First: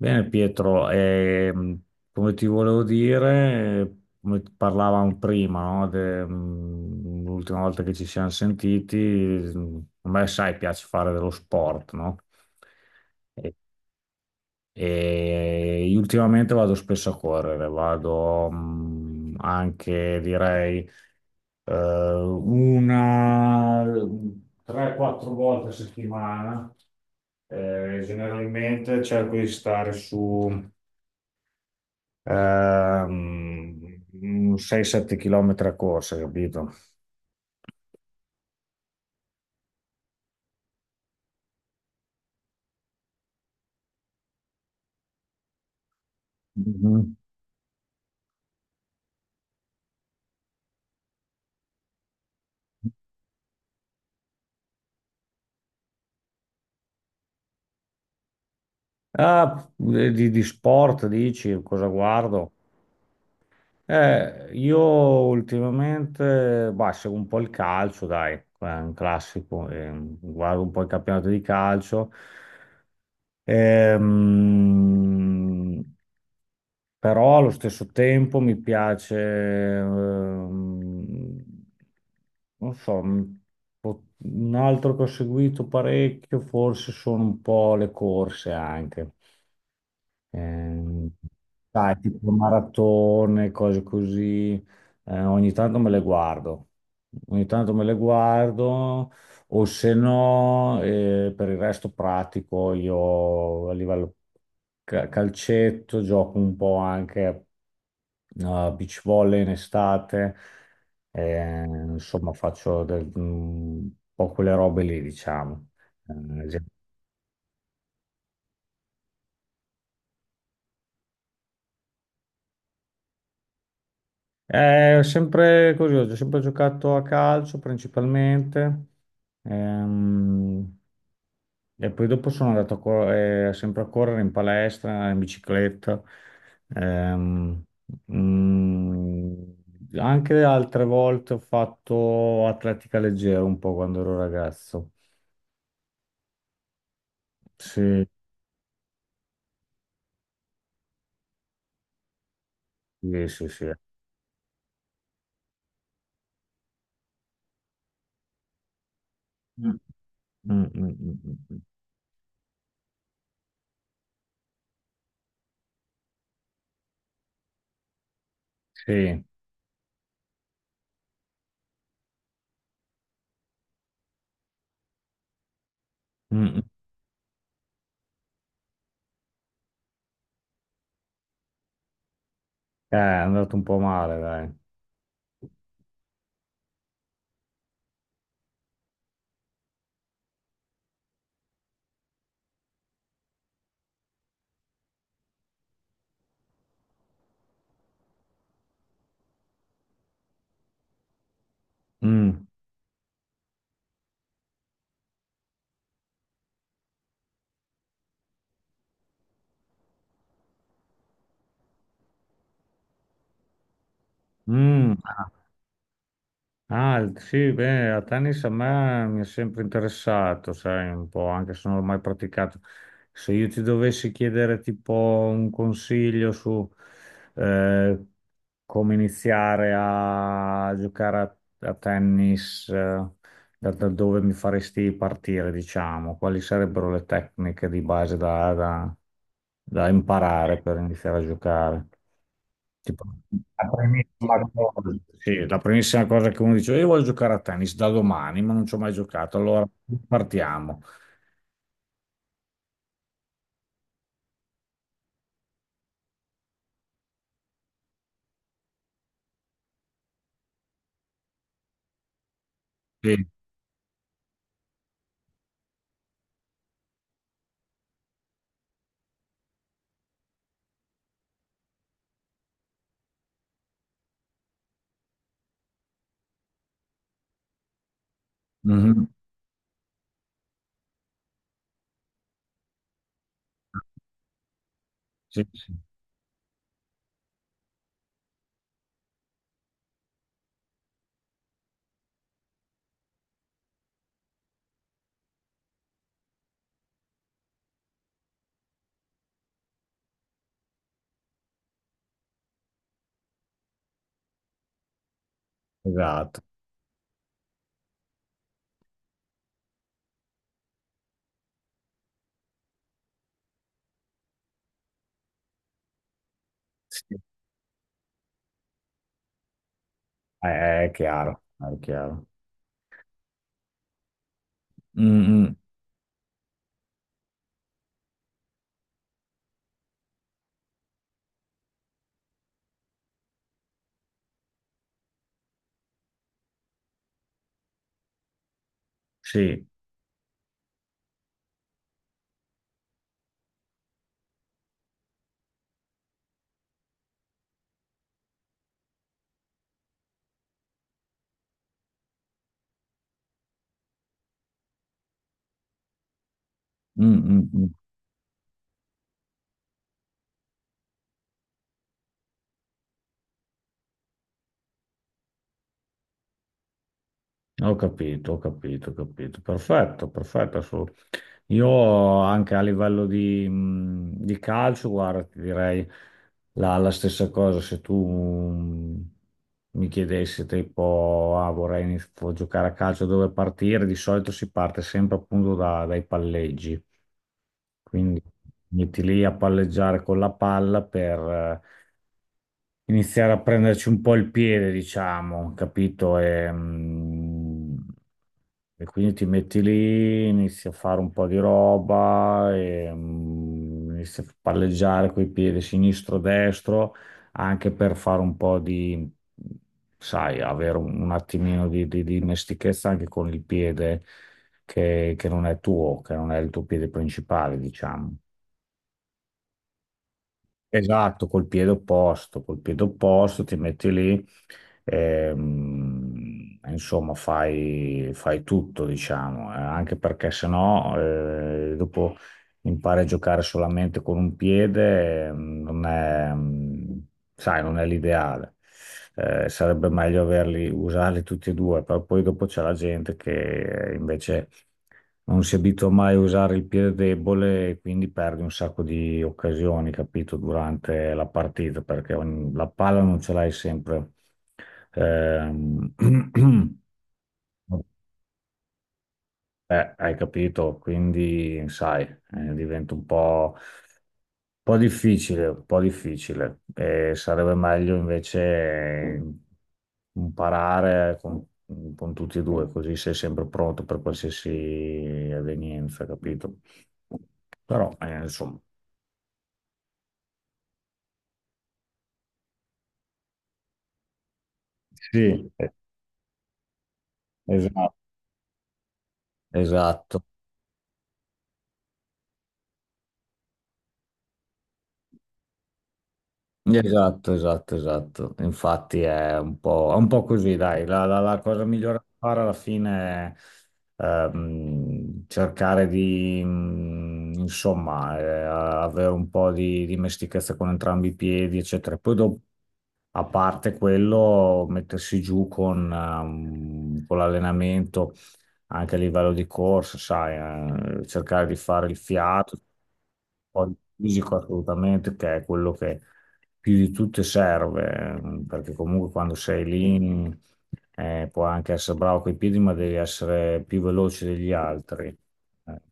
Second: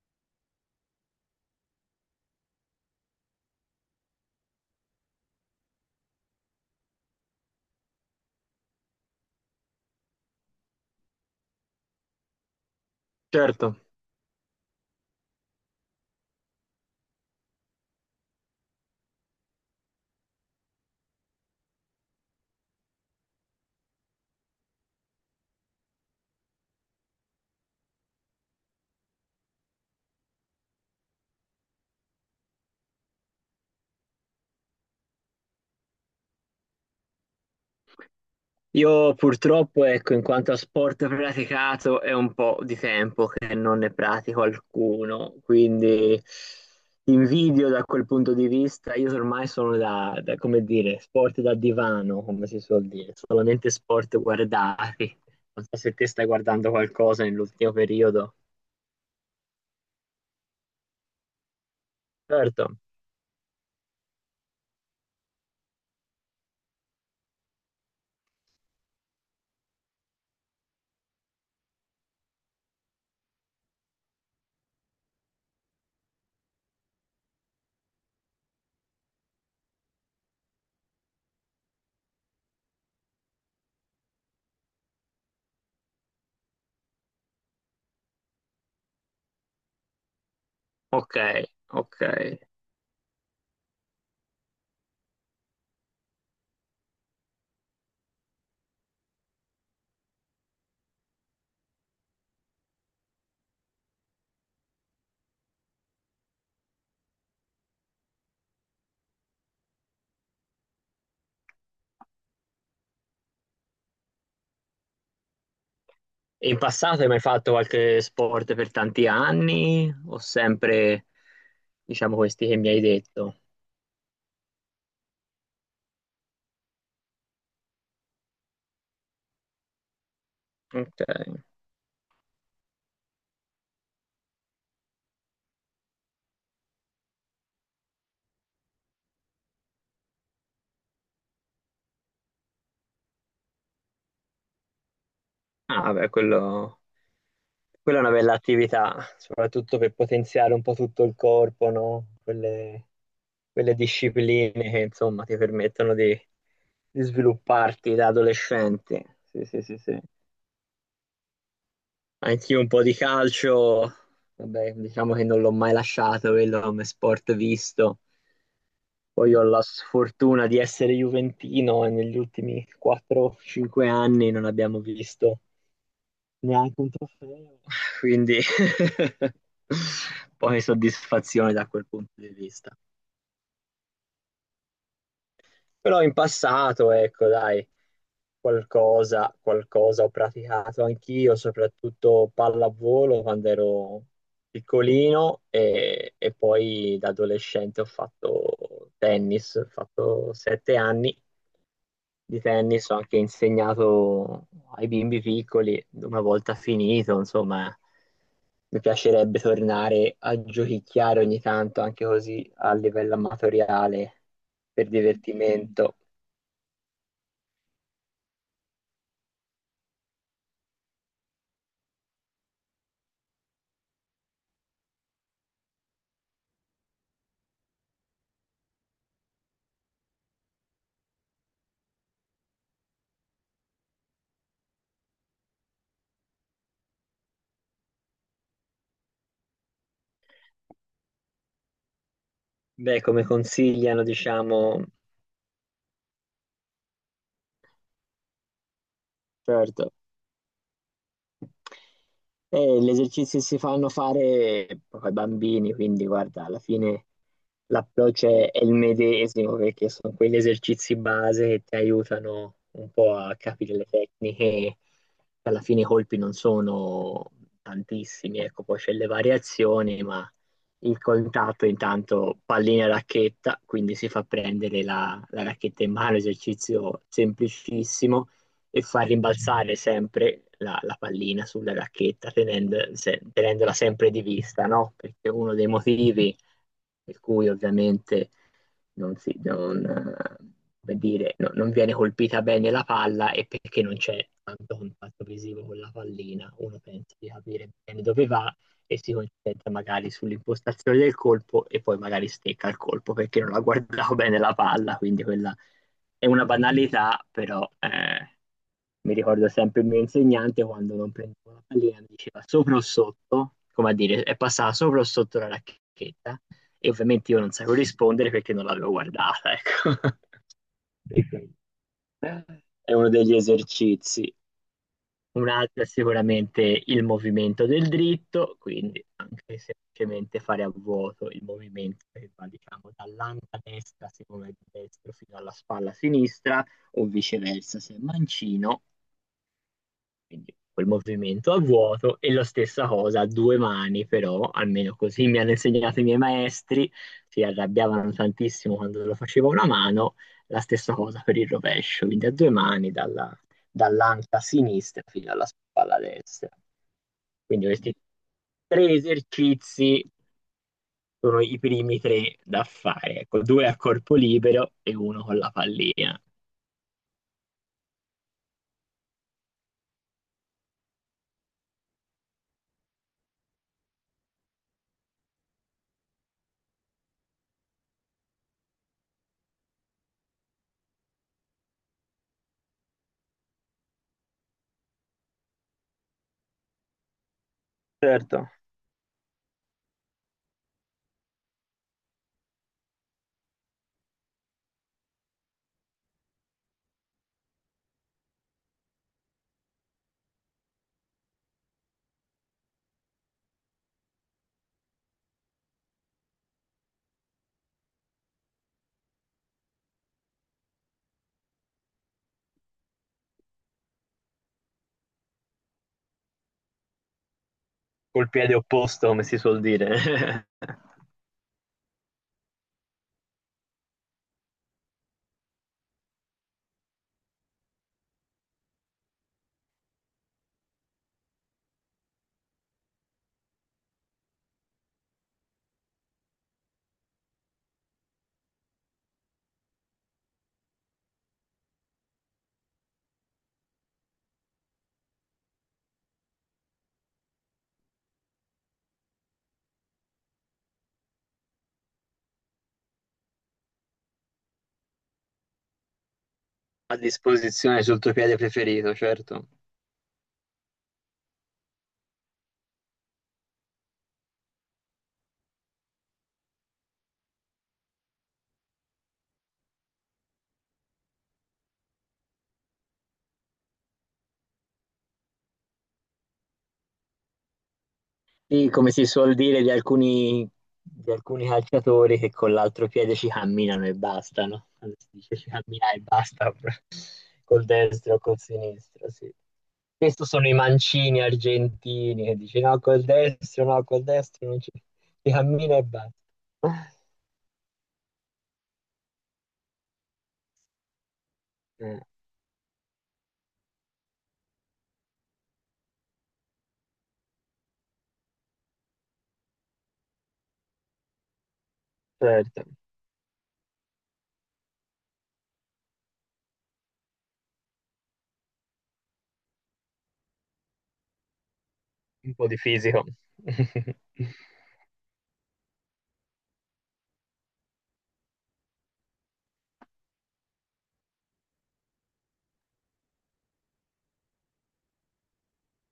Bene Pietro, come ti volevo dire, come parlavamo prima, no, l'ultima volta che ci siamo sentiti, a me sai piace fare dello sport, no? E, Certo, e io ultimamente vado spesso a correre, vado anche direi una 3-4 volte a settimana. Generalmente cerco di stare su ehm, 6-7 km a corsa, capito? io purtroppo, ecco, in quanto a sport praticato, è un po' di tempo che non ne pratico alcuno, quindi Mhm. invidio da quel punto di vista. Io ormai sono da, come dire, sport da divano, come si suol dire, solamente sport guardati. Non so se te stai guardando qualcosa nell'ultimo periodo. Ah, di sport dici, cosa guardo? Certo, Io ultimamente, bah, seguo un po' il calcio, dai, è un classico, guardo un po' il campionato di calcio. Ehm, Però allo stesso tempo mi piace, ehm, non so, un altro che ho seguito parecchio, forse sono un po' le corse anche. Ehm, ok, ok. Dai, tipo maratone, cose così, ogni tanto me le guardo, ogni tanto me le guardo, o se no, per il resto pratico io a livello calcetto, gioco un po' anche a beach volley in estate, insomma faccio un po' quelle robe lì, diciamo. Eh, E in passato hai mai fatto qualche sport per tanti anni o sempre, diciamo, questi che mi hai detto? È sempre così, ho sempre giocato a calcio principalmente, ehm, Ok. e poi dopo sono andato sempre a correre in palestra, in bicicletta, ehm, mm, anche altre volte ho fatto atletica leggera un po' quando ero ragazzo. Ah, beh, quello, quella è Sì, una bella attività, soprattutto per potenziare un po' tutto il corpo, no? Quelle, sì, sì, sì. quelle discipline che, insomma, ti permettono di svilupparti da adolescente. Sì, sì, Mm. sì, sì. Mm, mm, mm, mm. Anch'io un po' di calcio, vabbè, diciamo che non l'ho mai lasciato, quello come sport visto. Sì. Poi ho la sfortuna di essere juventino e negli ultimi 4-5 anni non abbiamo visto Mm, mm. neanche un trofeo, quindi poi soddisfazione da quel punto di vista. È andato un po' male, dai. Però in passato, ecco, dai, qualcosa, qualcosa ho praticato anch'io, soprattutto pallavolo quando ero piccolino e poi da adolescente ho fatto tennis, ho fatto sette anni di Mm. tennis, ho anche insegnato ai bimbi piccoli, una volta finito, insomma, mi piacerebbe tornare a giochicchiare ogni tanto, anche così a livello amatoriale, per Mm. divertimento. Ah, sì, beh, a tennis a me mi è sempre interessato, sai, un po', anche se non l'ho mai praticato. Se io ti dovessi chiedere tipo un consiglio su eh, come iniziare a giocare a tennis, da dove mi faresti partire, diciamo, quali sarebbero le tecniche di base da imparare per iniziare a giocare? Beh, Tipo, come la consigliano, primissima diciamo, cosa, sì, la primissima cosa che uno dice, io voglio giocare a tennis da domani, ma non ci ho mai giocato, allora certo. partiamo. Gli esercizi si fanno fare proprio ai bambini, quindi guarda, alla fine l'approccio è il medesimo perché sono quegli esercizi base che ti aiutano un po' Sì, a capire le tecniche. Alla fine i colpi non sono tantissimi, ecco, poi c'è le variazioni, ma il contatto intanto pallina e racchetta, quindi si fa prendere la racchetta in mano, esercizio semplicissimo e mhm, far rimbalzare sempre la pallina sulla racchetta tenendola sempre di vista, no? Perché sì, uno dei sì, motivi per cui ovviamente non si, non, come dire, non viene colpita bene la palla e perché non c'è tanto contatto visivo con la pallina, uno pensa di capire bene dove va e si concentra magari sull'impostazione del colpo e poi magari stecca il colpo perché non ha guardato bene la palla, quindi quella è esatto. una banalità, però mi ricordo sempre il mio insegnante quando non prendevo la pallina mi diceva sopra o sotto, come a dire, è passata sopra o sotto la racchetta e Sì, ovviamente io non sapevo rispondere perché non l'avevo guardata, ecco. È, è chiaro, è chiaro. È uno degli esercizi. Mm, Un mm, altro è sicuramente il movimento del dritto, quindi anche semplicemente fare a vuoto il movimento che va, diciamo, dall'anta destra, secondo il destro, fino alla spalla sinistra, o viceversa, se è mancino. sì, Quindi quel movimento a vuoto e la stessa cosa a due mani, però almeno così mi hanno insegnato i miei maestri, si arrabbiavano tantissimo quando lo facevo a una mano, la stessa cosa per il rovescio, quindi a due mani dall'anca sinistra fino alla spalla destra. mm, mm, Quindi mm. questi tre esercizi sono i primi tre da fare, ecco, due a corpo libero e uno con la pallina. Ho capito, ho capito, ho capito. Perfetto, perfetto, assolutamente. Io anche a livello di calcio, guarda, ti direi la stessa cosa. Se tu mi chiedessi tipo, ah, giocare a calcio, dove partire? Di solito si parte sempre appunto dai palleggi. Quindi Certo, metti lì a palleggiare con la palla per iniziare a prenderci un po' il piede, diciamo, capito? E quindi ti metti lì, inizi a fare un po' di roba, inizi a palleggiare coi piedi sinistro-destro, anche per fare un po' di, sai, avere un attimino di dimestichezza anche con il piede che non è tuo, che non è il tuo piede principale, diciamo. col piede opposto, come si suol dire. Esatto, col piede opposto ti metti lì, insomma, fai, fai tutto, diciamo, anche perché sennò dopo impari a giocare solamente con un piede, non è, mm, sai, non è l'ideale. Sarebbe meglio averli, usarli tutti e due, però poi dopo c'è la gente che invece non si abitua mai a usare il piede debole e quindi perdi un sacco di occasioni, capito, durante la partita, perché la palla non ce l'hai sempre. Ehm, A disposizione sul tuo piede preferito, certo. Hai capito? Quindi, sai, diventa un po' difficile, un po' difficile. Sarebbe meglio invece eh, imparare con tutti e due, così sei sempre pronto per qualsiasi evenienza, capito? Però, insomma, Sì, come si suol dire di alcuni calciatori che con l'altro piede ci camminano e basta, no? Quando si dice sì, ci cammina e basta proprio, col esatto. destro o col sinistro, sì. Esatto. Questo sono i mancini argentini che dice no, col destro, no, col destro non ci... si cammina e basta. Esatto, esatto, esatto. Infatti è un po' così, dai. La cosa migliore Eh, da fare alla fine è cercare di, insomma, avere un po' di dimestichezza con entrambi i piedi, eccetera. Poi dopo certo. a parte quello, mettersi giù con l'allenamento anche a livello di corsa, sai, cercare di fare il Un po' di fiato, fisico. poi il fisico assolutamente, che è quello che più di tutto serve, perché comunque quando sei lì puoi anche essere bravo coi piedi, ma devi essere più veloce degli altri, eh,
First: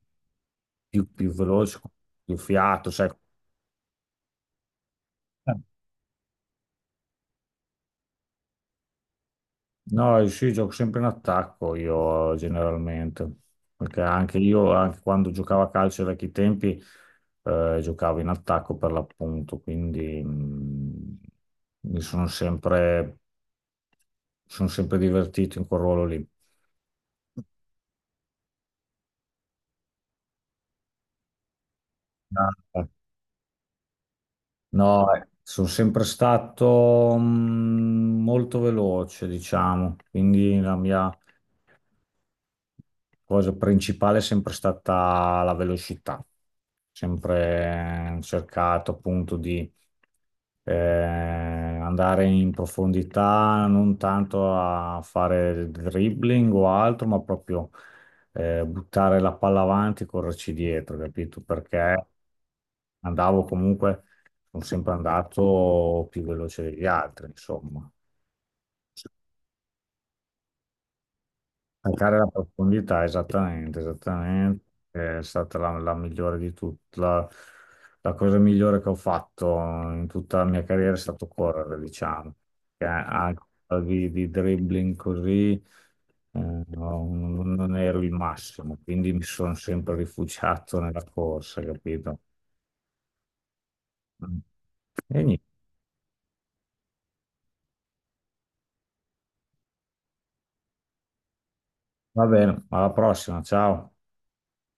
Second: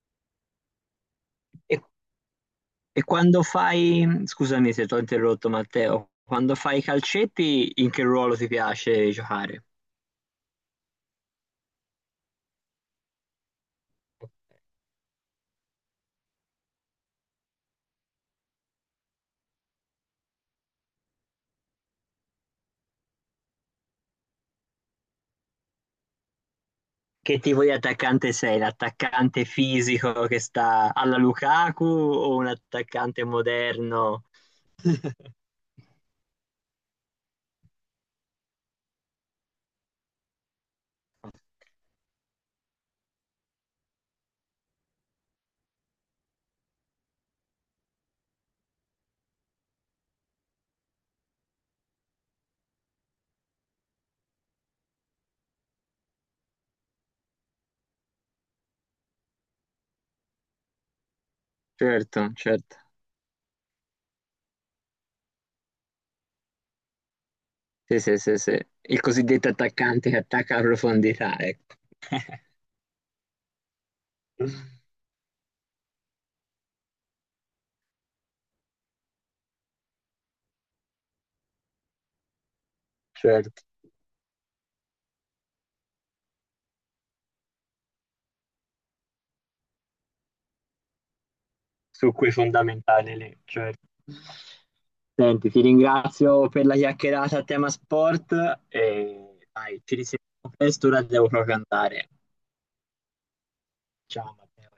più E, veloce, più fiato, e sai. quando fai, scusami se ti ho interrotto Matteo, quando fai i calcetti in che ruolo ti piace giocare? No, sì, gioco sempre in attacco io generalmente, perché anche io, anche quando giocavo a calcio ai vecchi tempi, giocavo in attacco per l'appunto, quindi mi sono sempre, sono sempre divertito in quel ruolo lì. Che tipo di attaccante sei? L'attaccante fisico che sta alla Lukaku o un Ah, attaccante moderno? no, sono sempre stato molto veloce, diciamo, quindi la mia cosa principale è sempre stata la velocità, sempre cercato appunto di andare in profondità, non tanto a fare dribbling o altro, ma proprio buttare la palla avanti e correrci dietro, capito? Perché Certo, certo. andavo comunque, sono sempre andato più veloce degli altri, insomma. Sì, sì, sì, sì. Il cosiddetto attaccante che attacca a profondità, ecco. Cercare la profondità, esattamente, esattamente. È stata la migliore di tutte. La cosa migliore che ho fatto in tutta la mia carriera è stato correre, diciamo. Che anche Certo, di dribbling così, no, non ero il massimo, quindi mi sono sempre rifugiato nella corsa, su capito? quei fondamentali lì, certo. E niente, Senti, ti ringrazio per la chiacchierata a tema sport e dai, ci risentiamo presto, ora devo proprio andare. va bene, alla prossima, ciao. Ciao Matteo.